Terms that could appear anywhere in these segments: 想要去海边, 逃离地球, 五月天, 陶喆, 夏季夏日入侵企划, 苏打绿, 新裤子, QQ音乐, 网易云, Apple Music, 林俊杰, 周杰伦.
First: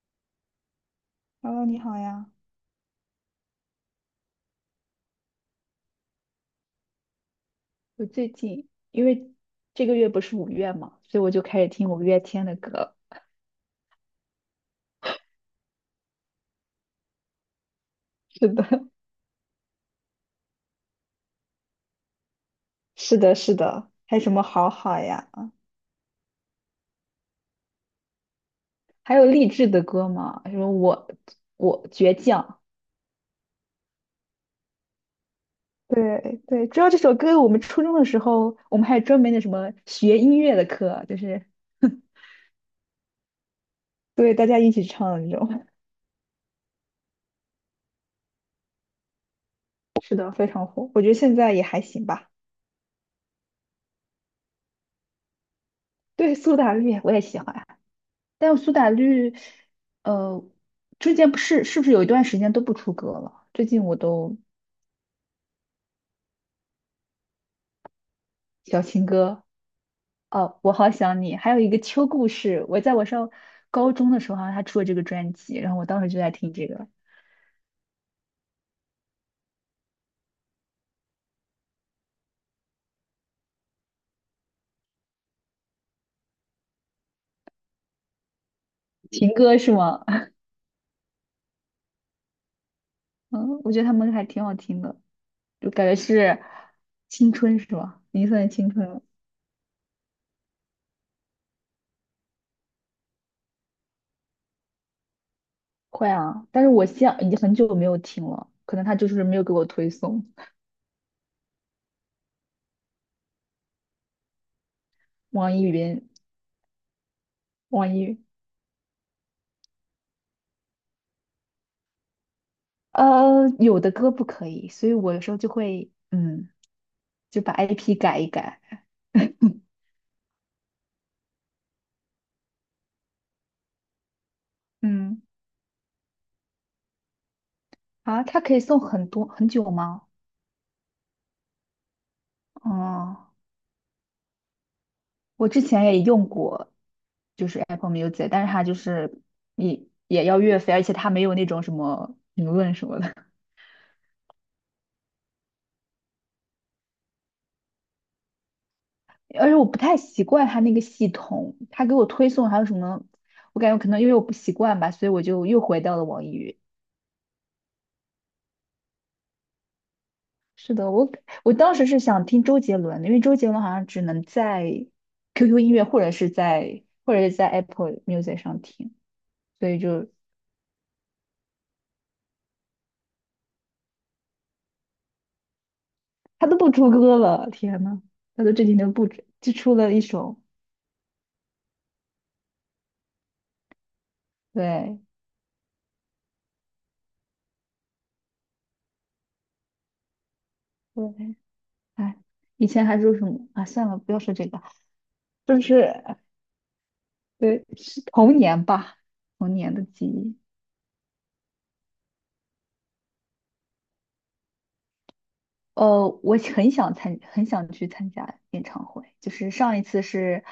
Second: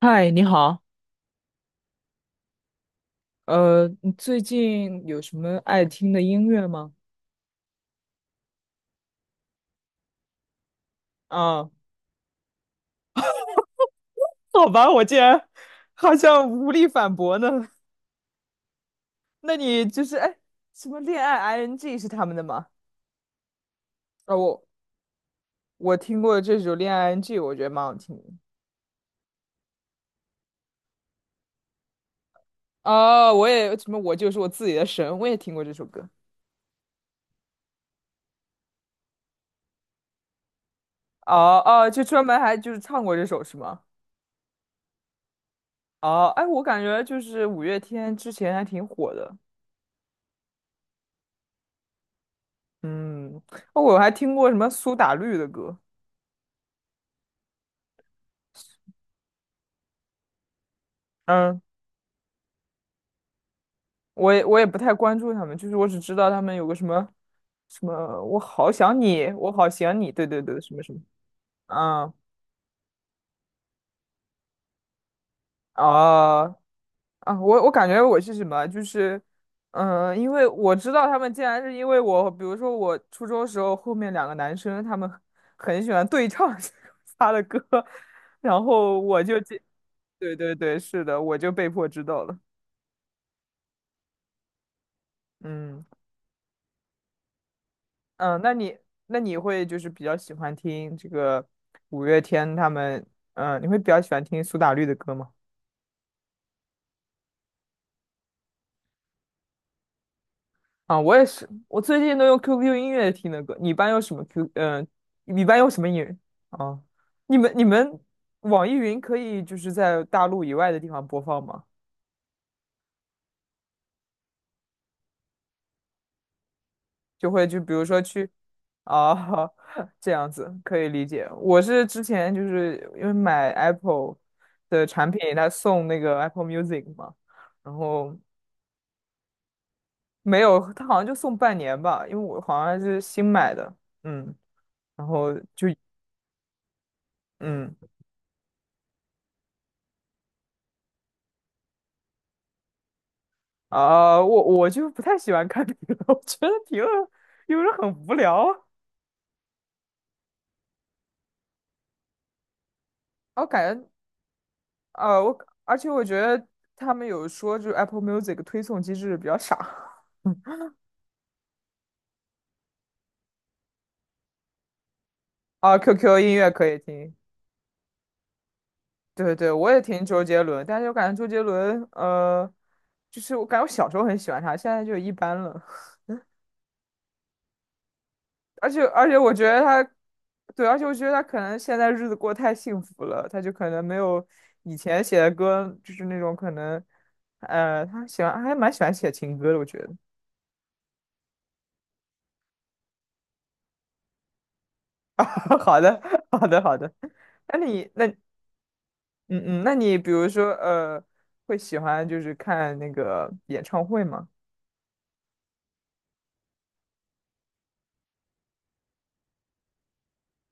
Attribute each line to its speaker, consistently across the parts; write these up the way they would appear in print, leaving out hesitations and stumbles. Speaker 1: 嗨，你好，
Speaker 2: h e 你好呀。
Speaker 1: 你最近有什么爱听的音乐吗？
Speaker 2: 我最近因为这个月不是五月嘛，所以我就开始
Speaker 1: 啊，
Speaker 2: 听五月天的歌。
Speaker 1: 好吧，我竟然好像无力反驳呢。
Speaker 2: 是的，
Speaker 1: 那你就是哎，什么恋爱 ing 是他们的吗？
Speaker 2: 是的，是的，还有什
Speaker 1: 啊，
Speaker 2: 么
Speaker 1: 我
Speaker 2: 好好呀？
Speaker 1: 我听过这首恋爱 ing，我觉得蛮好听的。
Speaker 2: 还有励志的歌吗？什么我倔强，
Speaker 1: 哦，我也什么，我就是我自己的神，我也听过这首歌。
Speaker 2: 对对，主要这首歌，我们初中的时候，我们还有专门的什么学音乐的课，就是
Speaker 1: 哦哦，就 专门还就是唱过这首是吗？
Speaker 2: 对大家一起唱的那种，
Speaker 1: 哦，哎，我感觉就是五月天之前还挺火的。
Speaker 2: 是的，非常火。我觉得现在也还行吧。
Speaker 1: 嗯，哦，我还听过什么苏打绿的歌。
Speaker 2: 对，苏打绿我也喜欢。但苏打绿，呃，最近不
Speaker 1: 嗯。
Speaker 2: 是是不是有一段时间都不出歌了？最近我
Speaker 1: 我
Speaker 2: 都
Speaker 1: 也我也不太关注他们，就是我只知道他们有个什么什么，我好
Speaker 2: 小
Speaker 1: 想
Speaker 2: 情
Speaker 1: 你，
Speaker 2: 歌，
Speaker 1: 我好想你，对对
Speaker 2: 哦，
Speaker 1: 对，
Speaker 2: 我
Speaker 1: 什么
Speaker 2: 好
Speaker 1: 什么，
Speaker 2: 想你，还有一个秋
Speaker 1: 啊
Speaker 2: 故事，我上高中的时候，好像他出了这个专辑，然后我当时就在
Speaker 1: 啊
Speaker 2: 听这个
Speaker 1: 啊！我感觉我是什么，就是，嗯、因为我知道他们竟然是因为我，比如说我初中时候后面两个男生，他们很喜欢对唱 他的歌，然后我
Speaker 2: 情
Speaker 1: 就
Speaker 2: 歌
Speaker 1: 进，
Speaker 2: 是吗？
Speaker 1: 对对对，是的，我就被迫知道了，
Speaker 2: 嗯，我觉得他们还挺好听的，就
Speaker 1: 嗯。
Speaker 2: 感觉是青春是吧？已经
Speaker 1: 嗯，呃
Speaker 2: 算是
Speaker 1: 那
Speaker 2: 青
Speaker 1: 你
Speaker 2: 春了，
Speaker 1: 那你会就是比较喜欢听这个五月天他们，嗯，你会比较喜欢听苏打绿的歌吗？
Speaker 2: 会啊，但是我现已经很久没有听了，可能他就是没有给我推送
Speaker 1: 啊，我也是，我最近都用 QQ 音乐听的歌。你一
Speaker 2: 网
Speaker 1: 般
Speaker 2: 易
Speaker 1: 用什么音
Speaker 2: 云，
Speaker 1: 乐？啊，你们你
Speaker 2: 网
Speaker 1: 们
Speaker 2: 易。
Speaker 1: 网易云可以就是在大陆以外的地方播放吗？
Speaker 2: 有的歌不可以，所以我有时候就会，就把
Speaker 1: 就比如
Speaker 2: IP
Speaker 1: 说
Speaker 2: 改一
Speaker 1: 去
Speaker 2: 改。
Speaker 1: 啊 这样子可以理解。我是之前就是因为买 Apple 的产
Speaker 2: 嗯，
Speaker 1: 品，它送那个 Apple Music 嘛。然后
Speaker 2: 啊，它可以送很多很久吗？
Speaker 1: 没有，他好像就送半年吧，因为我好像是新
Speaker 2: 哦，
Speaker 1: 买的，嗯，然后
Speaker 2: 我之
Speaker 1: 就
Speaker 2: 前也用过，就是
Speaker 1: 嗯
Speaker 2: Apple Music，但是它就是也要月费，而且它没有那种什么评论什么的，
Speaker 1: 我就不太喜欢看评论，我觉得评论有时候很无聊
Speaker 2: 而且我不太习惯它那个系统，它给我推送还有什么，
Speaker 1: 啊，我
Speaker 2: 我感
Speaker 1: 感
Speaker 2: 觉
Speaker 1: 觉
Speaker 2: 可能因为我不习惯吧，所以
Speaker 1: 啊，
Speaker 2: 我
Speaker 1: 我
Speaker 2: 就又
Speaker 1: 而
Speaker 2: 回
Speaker 1: 且
Speaker 2: 到
Speaker 1: 我
Speaker 2: 了
Speaker 1: 觉
Speaker 2: 网易
Speaker 1: 得
Speaker 2: 云。
Speaker 1: 他们有说就是 Apple Music 推送机制比较傻
Speaker 2: 是的，我当时是想听周杰伦的，因为周杰伦好像只能在 QQ 音
Speaker 1: 啊
Speaker 2: 乐或者
Speaker 1: ，QQ
Speaker 2: 是
Speaker 1: 音乐可以
Speaker 2: 在
Speaker 1: 听，
Speaker 2: 或者是在 Apple Music 上听，
Speaker 1: 对对，我
Speaker 2: 所以
Speaker 1: 也听
Speaker 2: 就
Speaker 1: 周杰伦，但是我感觉周杰伦，就是我感觉我小时候很喜欢他，现在就一般了。
Speaker 2: 他都不出歌了，天呐，他都这
Speaker 1: 而
Speaker 2: 几
Speaker 1: 且
Speaker 2: 年不出
Speaker 1: 我觉
Speaker 2: 就
Speaker 1: 得
Speaker 2: 出
Speaker 1: 他，
Speaker 2: 了一首，
Speaker 1: 对，而且我觉得他可能现在日子过得太幸福了，他就可能没有以
Speaker 2: 对
Speaker 1: 前写的歌，就是那种可能，他喜欢还蛮喜欢写情歌的，我觉得。
Speaker 2: 对，哎，以前还说什么啊？算了，不要说这个，就
Speaker 1: 好的，
Speaker 2: 是
Speaker 1: 好的，好的。那
Speaker 2: 对，
Speaker 1: 你
Speaker 2: 是
Speaker 1: 那
Speaker 2: 童年吧，
Speaker 1: 嗯
Speaker 2: 童
Speaker 1: 嗯，那
Speaker 2: 年的
Speaker 1: 你
Speaker 2: 记
Speaker 1: 比如
Speaker 2: 忆。
Speaker 1: 说会喜欢就是看那个演唱会吗？
Speaker 2: 我很想参，很想去参加演唱会。就是上一次是，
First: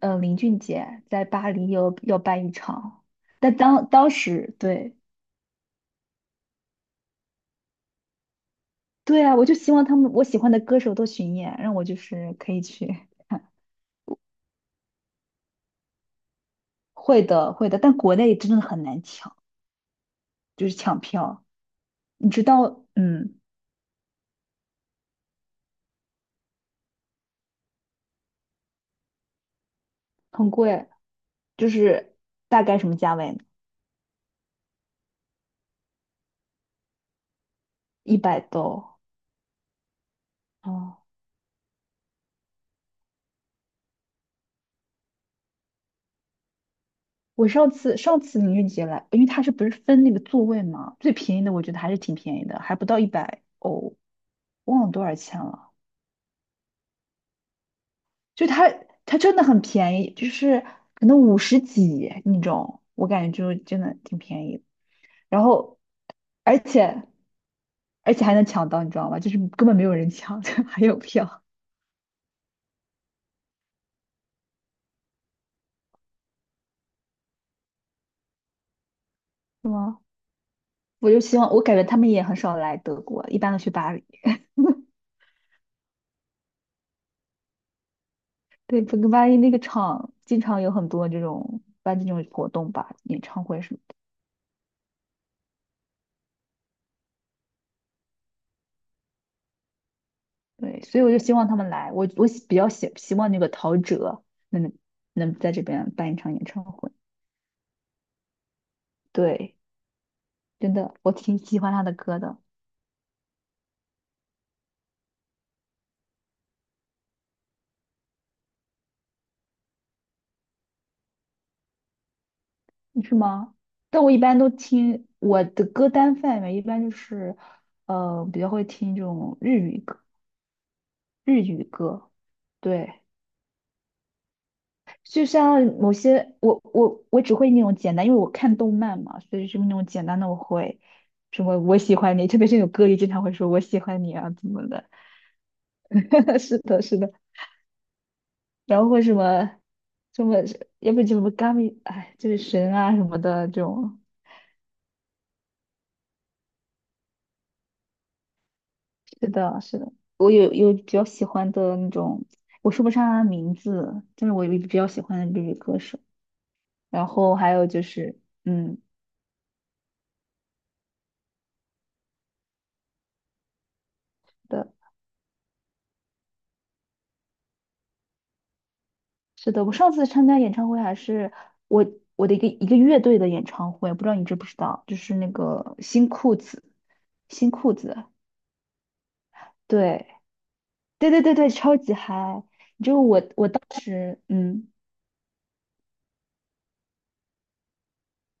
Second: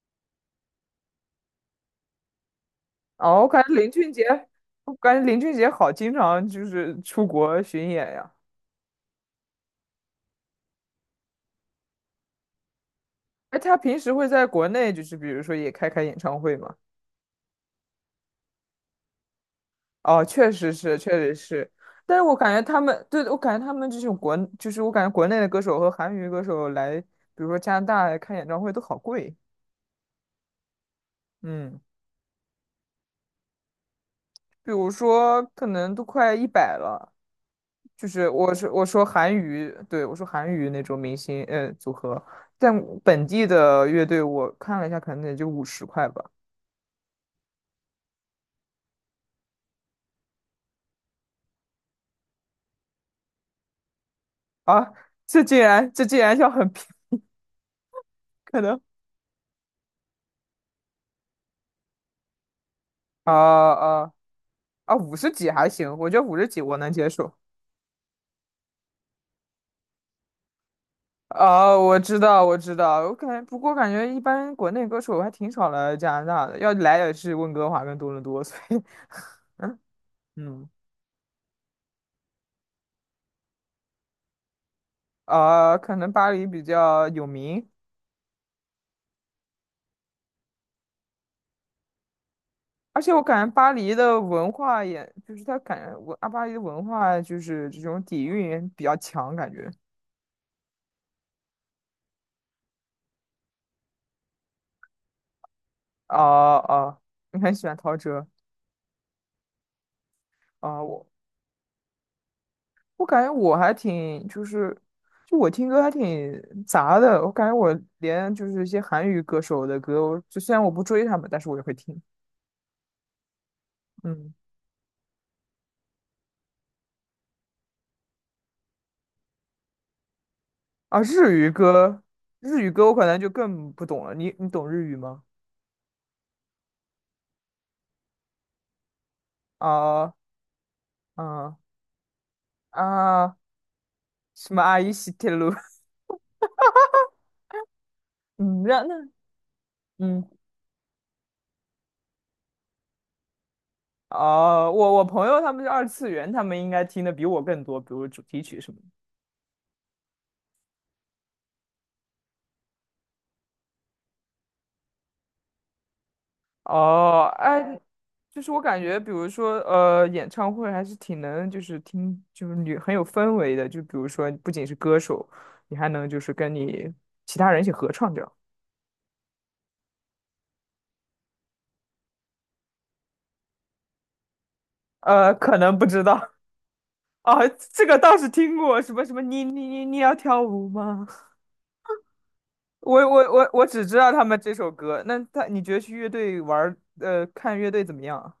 Speaker 2: 林俊杰在巴黎有要办一场，
Speaker 1: 哦，
Speaker 2: 但当当时
Speaker 1: 我
Speaker 2: 对
Speaker 1: 感觉林俊杰好经常就是出国巡演呀。
Speaker 2: 对啊，我就希望他们我喜欢的歌手都巡演，让我就是可以去看
Speaker 1: 哎，他平时会在国内就是比如说也开演唱会吗？
Speaker 2: 会的，会的，但国内真的很难抢，
Speaker 1: 哦，确
Speaker 2: 就
Speaker 1: 实
Speaker 2: 是
Speaker 1: 是，
Speaker 2: 抢
Speaker 1: 确实
Speaker 2: 票，
Speaker 1: 是，但是
Speaker 2: 你
Speaker 1: 我
Speaker 2: 知
Speaker 1: 感觉他
Speaker 2: 道，
Speaker 1: 们，对，
Speaker 2: 嗯，
Speaker 1: 我感觉他们这种国，就是我感觉国内的歌手和韩语歌手来，比如说加拿大来看演唱会都好贵，
Speaker 2: 很贵，就
Speaker 1: 嗯，
Speaker 2: 是大概什么价位呢
Speaker 1: 比如说可能都快一百了，就
Speaker 2: 一
Speaker 1: 是
Speaker 2: 百
Speaker 1: 我说我
Speaker 2: 多。
Speaker 1: 说韩语，对，我说韩语那种
Speaker 2: 哦，
Speaker 1: 明星，组合，但本地的乐队我看了一下，可能也就五十块吧，
Speaker 2: 我上次音乐杰来，因为他是不是分那个座位嘛，最便宜的我觉得还是挺便宜的，还不到100欧，忘了
Speaker 1: 啊，
Speaker 2: 多少钱了。
Speaker 1: 这竟然要很便宜，
Speaker 2: 就
Speaker 1: 可
Speaker 2: 他
Speaker 1: 能，
Speaker 2: 他真的很便宜，就是可能50几那种，我
Speaker 1: 啊
Speaker 2: 感觉就真的
Speaker 1: 啊
Speaker 2: 挺便宜的。
Speaker 1: 啊，五十
Speaker 2: 然
Speaker 1: 几还
Speaker 2: 后
Speaker 1: 行，我觉得五十
Speaker 2: 而
Speaker 1: 几我能
Speaker 2: 且
Speaker 1: 接受，
Speaker 2: 而且还能抢到，你知道吗？就是根本没有人抢，就还有票，
Speaker 1: 哦，我知道，我知道，我感觉，不过感觉一般国内歌手还挺少来加拿大的，要来也是温哥华跟多伦多，所以
Speaker 2: 是吗？
Speaker 1: 嗯，
Speaker 2: 我就希望，我感觉他们也很少来德国，一般都去巴黎。
Speaker 1: 啊，可能巴黎比较有名，
Speaker 2: 对，整个巴黎那个场经常有很多这种办这种活动吧，
Speaker 1: 而且我
Speaker 2: 演
Speaker 1: 感
Speaker 2: 唱
Speaker 1: 觉
Speaker 2: 会
Speaker 1: 巴
Speaker 2: 什么
Speaker 1: 黎
Speaker 2: 的。
Speaker 1: 的文化也，就是他感觉文啊，巴黎的文化就是这种底蕴比较强，感觉，
Speaker 2: 对，所以我就希望他们来。我比较希望那个陶喆能能在这边办
Speaker 1: 哦
Speaker 2: 一场演唱会。
Speaker 1: 哦，你很喜欢陶喆
Speaker 2: 对，真
Speaker 1: 啊，
Speaker 2: 的，
Speaker 1: 我
Speaker 2: 我挺喜欢他的歌的，
Speaker 1: 我感觉我还挺就是，就我听歌还挺杂的。我感觉我连就是一些韩语歌手的歌，我就虽然我不追他们，但是我也会听。
Speaker 2: 是吗？但我一
Speaker 1: 嗯，
Speaker 2: 般都听我的歌单范围一般就是，比较会听这种日语歌，
Speaker 1: 啊，日
Speaker 2: 日
Speaker 1: 语
Speaker 2: 语
Speaker 1: 歌，
Speaker 2: 歌。
Speaker 1: 日语歌我
Speaker 2: 对，
Speaker 1: 可能就更不懂了。你懂日语吗？
Speaker 2: 就像某些我只会那种简单，因为我看动漫嘛，所以是那种简
Speaker 1: 啊，
Speaker 2: 单的我会，什
Speaker 1: 啊
Speaker 2: 么我喜欢你，特别是有歌里经常会
Speaker 1: 啊，
Speaker 2: 说我喜欢你啊怎
Speaker 1: 什么
Speaker 2: 么
Speaker 1: 阿
Speaker 2: 的，
Speaker 1: 姨西铁路？
Speaker 2: 是的，是的，
Speaker 1: 嗯，
Speaker 2: 然
Speaker 1: 那
Speaker 2: 后
Speaker 1: 那
Speaker 2: 会什么什
Speaker 1: 嗯，
Speaker 2: 么，要不就什么 Gami，哎，就是神啊什么的这种，
Speaker 1: 哦、我朋友他们是二次元，他们应该听的比我更多，比如主题曲什么的。
Speaker 2: 是的，是的，我有比较喜欢的那种，我说不上他的名字，但是我有比较喜欢的日语歌手，然
Speaker 1: 哦，
Speaker 2: 后还有
Speaker 1: 哎，
Speaker 2: 就是
Speaker 1: 就是我
Speaker 2: 嗯。
Speaker 1: 感觉，比如说，演唱会还是挺能，就是听，就是你很有氛围的。就比如说，不仅
Speaker 2: 的。
Speaker 1: 是歌手，你还能就是跟你其他人一起合唱这样。
Speaker 2: 是的，我上次参加演唱会还是我我的一个一个乐队的演唱会，不知道你知不知道，就是那
Speaker 1: 可
Speaker 2: 个
Speaker 1: 能不知
Speaker 2: 新
Speaker 1: 道
Speaker 2: 裤子，
Speaker 1: 啊，
Speaker 2: 新裤
Speaker 1: 这个
Speaker 2: 子，
Speaker 1: 倒是听过，什么什么，你
Speaker 2: 对
Speaker 1: 要跳舞吗？
Speaker 2: 对对对对，超级嗨！
Speaker 1: 我
Speaker 2: 就我
Speaker 1: 我
Speaker 2: 我
Speaker 1: 我
Speaker 2: 当
Speaker 1: 我只知道
Speaker 2: 时
Speaker 1: 他们这首歌。你觉得去乐队玩儿看乐队怎么样啊？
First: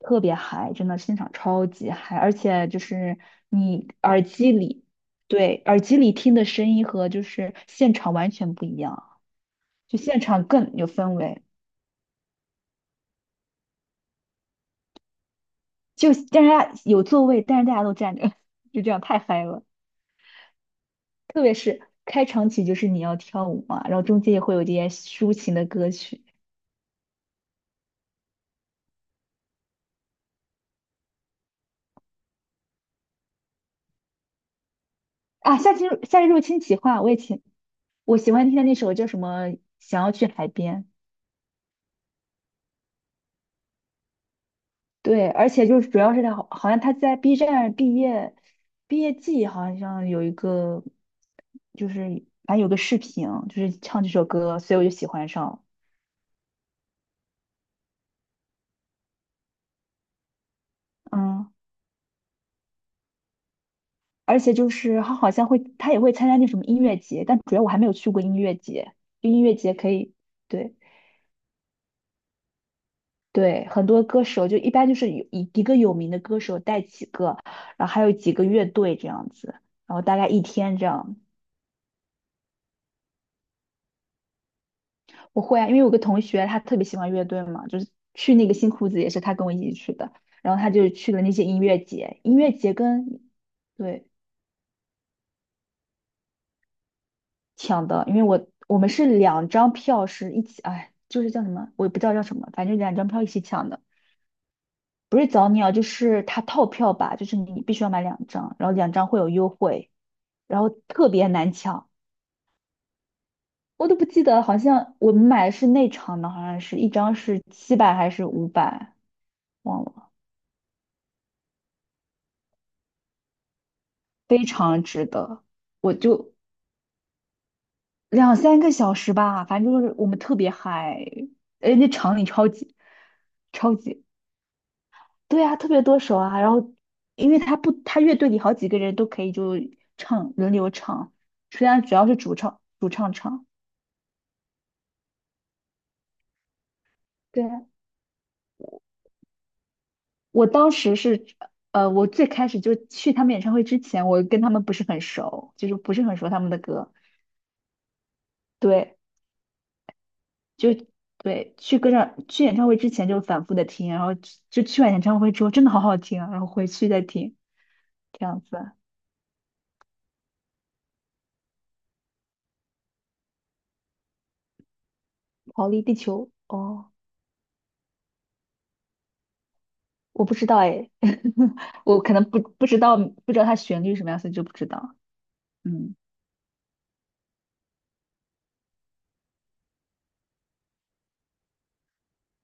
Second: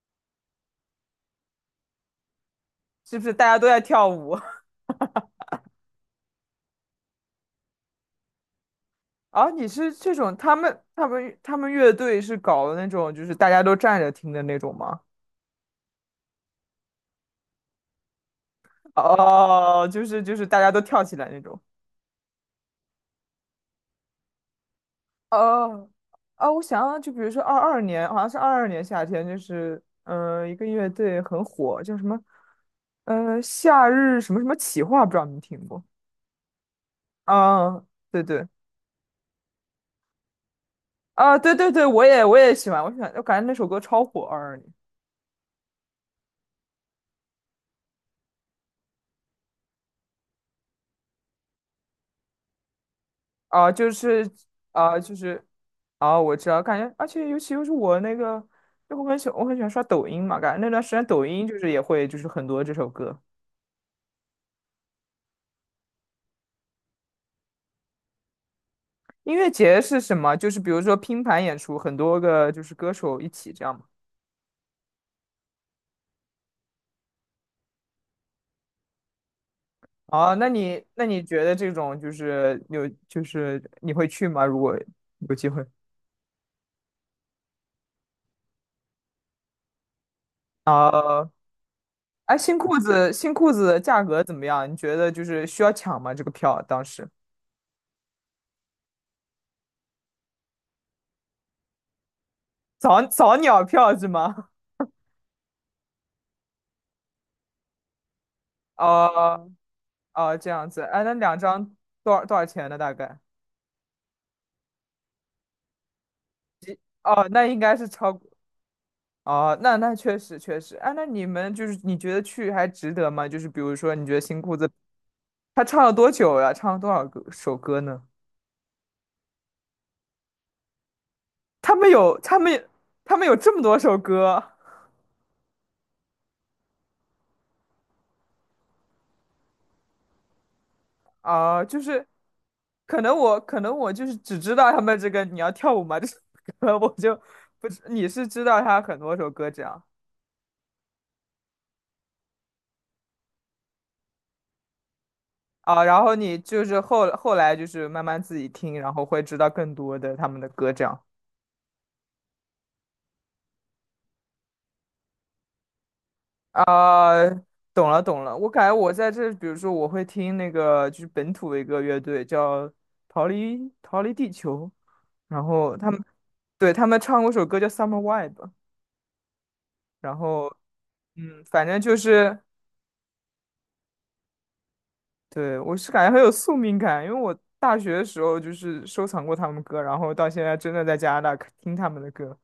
Speaker 2: 特别嗨，真的现场超级嗨，而且就
Speaker 1: 是
Speaker 2: 是
Speaker 1: 不是大家都在
Speaker 2: 你
Speaker 1: 跳
Speaker 2: 耳
Speaker 1: 舞？
Speaker 2: 机里对耳机里听的声音和就是现场完全不一样，
Speaker 1: 啊，你是
Speaker 2: 就
Speaker 1: 这
Speaker 2: 现
Speaker 1: 种
Speaker 2: 场
Speaker 1: 他
Speaker 2: 更
Speaker 1: 们
Speaker 2: 有
Speaker 1: 他
Speaker 2: 氛
Speaker 1: 们
Speaker 2: 围，
Speaker 1: 他们乐队是搞的那种，就是大家都站着听的那种吗？
Speaker 2: 就大家有座位，但是大家都站着，就这样太嗨了。
Speaker 1: 哦，就是就是大家都跳起来那
Speaker 2: 特别
Speaker 1: 种。
Speaker 2: 是开场曲就是你要跳舞嘛，然后中间也会有一些抒情的
Speaker 1: 哦，
Speaker 2: 歌曲
Speaker 1: 啊，我想想，就比如说二二年，好像是二二年夏天，就是一个乐队很火，叫什么夏日什么什么企划，不知道你们听
Speaker 2: 啊。
Speaker 1: 过？
Speaker 2: 夏日入侵企划，我也挺
Speaker 1: 啊，
Speaker 2: 我
Speaker 1: 对
Speaker 2: 喜欢
Speaker 1: 对
Speaker 2: 听的那首叫什么《想要去海边》。
Speaker 1: 啊，对对对，我也喜欢，我喜欢，我感觉那首歌超火，二二年。
Speaker 2: 对，而且就是主要是好像他在 B 站毕业季好像有一个，就是反正有个视频，就
Speaker 1: 啊，
Speaker 2: 是
Speaker 1: 就
Speaker 2: 唱这首
Speaker 1: 是
Speaker 2: 歌，所以我就
Speaker 1: 啊，
Speaker 2: 喜
Speaker 1: 就
Speaker 2: 欢
Speaker 1: 是
Speaker 2: 上了。
Speaker 1: 啊，我知道，感觉，而且尤其又是我那个，就我很喜欢刷抖音嘛，感觉那段时间抖音
Speaker 2: 嗯，
Speaker 1: 就是也会就是很多这首歌。
Speaker 2: 而且就是他好像会，他也会参加那什么音乐节，但主要我还没有去过音乐节，就
Speaker 1: 音
Speaker 2: 音
Speaker 1: 乐
Speaker 2: 乐节
Speaker 1: 节
Speaker 2: 可
Speaker 1: 是
Speaker 2: 以。
Speaker 1: 什么？就是比
Speaker 2: 对。
Speaker 1: 如说拼盘演出，很多个就是歌手一起这
Speaker 2: 对，
Speaker 1: 样嘛。
Speaker 2: 很多歌手就一般就是有一个有名的歌手带几个，然后还有几个乐队这样子，然后大概
Speaker 1: 啊，
Speaker 2: 一天这
Speaker 1: 那
Speaker 2: 样。
Speaker 1: 你觉得这种就是有就是你会去吗？如果有
Speaker 2: 我
Speaker 1: 机
Speaker 2: 会
Speaker 1: 会
Speaker 2: 啊，因为有个同学他特别喜欢乐队嘛，就是去那个新裤子也是他跟我一起去的，然后他就去了
Speaker 1: 啊，
Speaker 2: 那些音乐节，
Speaker 1: 哎，
Speaker 2: 音乐节跟
Speaker 1: 新裤子的价
Speaker 2: 对
Speaker 1: 格怎么样？你觉得就是需要抢吗？这个票当时
Speaker 2: 抢的，因为我们是两张票是一起，哎，就是叫什么，我也不知道叫什么，反正两张票一
Speaker 1: 早
Speaker 2: 起
Speaker 1: 鸟
Speaker 2: 抢的。
Speaker 1: 票是吗？
Speaker 2: 不是早鸟，就是他套票吧，就是你必须要买两张，然后 两张会有
Speaker 1: 啊。
Speaker 2: 优惠，
Speaker 1: 哦，这
Speaker 2: 然
Speaker 1: 样
Speaker 2: 后
Speaker 1: 子，哎，
Speaker 2: 特
Speaker 1: 那
Speaker 2: 别
Speaker 1: 两
Speaker 2: 难
Speaker 1: 张
Speaker 2: 抢，
Speaker 1: 多少钱呢？大概？
Speaker 2: 我都不记得，好像我们买的是内场的，好像是一张
Speaker 1: 哦，
Speaker 2: 是
Speaker 1: 那应该
Speaker 2: 七
Speaker 1: 是
Speaker 2: 百还
Speaker 1: 超过，
Speaker 2: 是500，
Speaker 1: 哦，那
Speaker 2: 忘
Speaker 1: 那
Speaker 2: 了，
Speaker 1: 确实确实，哎，那你们就是你觉得去还值得吗？就是比如说，你觉得新
Speaker 2: 非
Speaker 1: 裤子
Speaker 2: 常值得，
Speaker 1: 他唱了
Speaker 2: 我
Speaker 1: 多
Speaker 2: 就
Speaker 1: 久呀？唱了多少个首歌呢？
Speaker 2: 2、3个小时吧，反正就是我们特别嗨，
Speaker 1: 他
Speaker 2: 哎，那
Speaker 1: 们
Speaker 2: 场
Speaker 1: 有
Speaker 2: 里
Speaker 1: 他
Speaker 2: 超
Speaker 1: 们
Speaker 2: 级
Speaker 1: 他们有这么
Speaker 2: 超
Speaker 1: 多首
Speaker 2: 级，
Speaker 1: 歌
Speaker 2: 对啊，特别多首啊，然后因为他不，他乐队里好几个人都可以就轮流唱，
Speaker 1: 啊，
Speaker 2: 虽
Speaker 1: 就
Speaker 2: 然主
Speaker 1: 是
Speaker 2: 要是主唱主唱唱。
Speaker 1: 可能我就是只知道他们这个你要跳舞吗这首歌，我就
Speaker 2: 对啊，
Speaker 1: 不知你是知道他很多首歌这样。
Speaker 2: 我当时是，我最开始就去他们演唱会之前，我跟他们不是很熟，就是
Speaker 1: 啊，
Speaker 2: 不
Speaker 1: 然
Speaker 2: 是
Speaker 1: 后
Speaker 2: 很熟
Speaker 1: 你
Speaker 2: 他们的
Speaker 1: 就是
Speaker 2: 歌。
Speaker 1: 后来就是慢慢自己听，然
Speaker 2: 对，
Speaker 1: 后会知道更多的他们的
Speaker 2: 就
Speaker 1: 歌这样。
Speaker 2: 对，去演唱会之前就反复的听，然后就去完演唱会之后真的好好听啊，然后回去再
Speaker 1: 啊，
Speaker 2: 听，
Speaker 1: 懂了懂
Speaker 2: 这
Speaker 1: 了，
Speaker 2: 样
Speaker 1: 我
Speaker 2: 子
Speaker 1: 感
Speaker 2: 啊
Speaker 1: 觉我在这，比如说我会听那个就是本土的一个乐队叫逃离地球，然
Speaker 2: 逃
Speaker 1: 后
Speaker 2: 离
Speaker 1: 他
Speaker 2: 地
Speaker 1: 们
Speaker 2: 球。
Speaker 1: 对他
Speaker 2: 哦，
Speaker 1: 们唱过首歌叫《Summer w i b e 然
Speaker 2: 我不知
Speaker 1: 后
Speaker 2: 道哎，
Speaker 1: 嗯，反正 就
Speaker 2: 我可能
Speaker 1: 是
Speaker 2: 不知道它旋律什么样，所以就不知道。
Speaker 1: 对我是
Speaker 2: 嗯，
Speaker 1: 感觉很有宿命感，因为我大学的时候就是收藏过他们歌，然后到现在真的在加拿大听他们的歌，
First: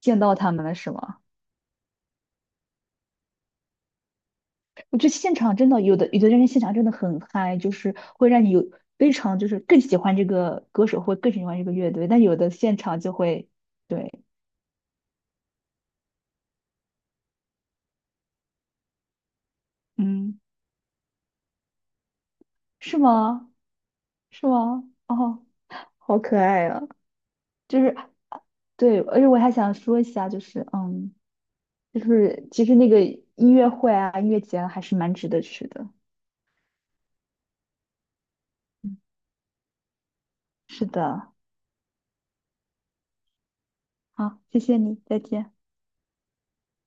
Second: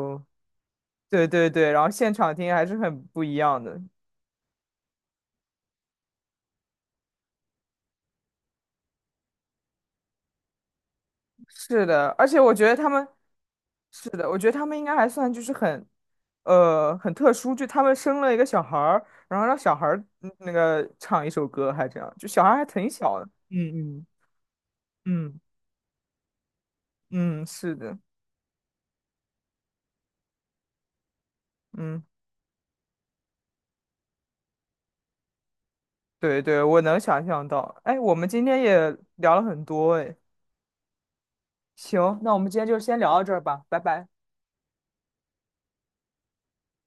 Speaker 2: 见到他们了是吗？
Speaker 1: 对对对，然后现场听还是很不一样的。
Speaker 2: 我觉得现场真的有的有的人现场真的很嗨，就是会让你有非常就是更喜欢这个歌手，或更喜欢这个
Speaker 1: 是
Speaker 2: 乐
Speaker 1: 的，
Speaker 2: 队。但
Speaker 1: 而
Speaker 2: 有
Speaker 1: 且
Speaker 2: 的
Speaker 1: 我觉得
Speaker 2: 现
Speaker 1: 他
Speaker 2: 场
Speaker 1: 们，
Speaker 2: 就会，
Speaker 1: 是
Speaker 2: 对，
Speaker 1: 的，我觉得他们应该还算就是很，很特殊，就他们生了一个小孩儿，然后让小孩儿
Speaker 2: 嗯，
Speaker 1: 那个唱一首歌，还这样，就小孩儿还挺
Speaker 2: 是
Speaker 1: 小的。
Speaker 2: 吗？
Speaker 1: 嗯嗯
Speaker 2: 是吗？
Speaker 1: 嗯
Speaker 2: 哦，好可爱啊！
Speaker 1: 嗯，是
Speaker 2: 就是
Speaker 1: 的，
Speaker 2: 对，而且我还想说一下，就是嗯，就
Speaker 1: 嗯，
Speaker 2: 是其实那个音乐会啊、音乐节啊还是蛮值得去的。
Speaker 1: 对对，我能想象到。哎，我们今天也
Speaker 2: 嗯，
Speaker 1: 聊了很多，哎，
Speaker 2: 是的，
Speaker 1: 行，那我们今天就先聊到这儿吧，拜拜。
Speaker 2: 好，谢谢你，再见。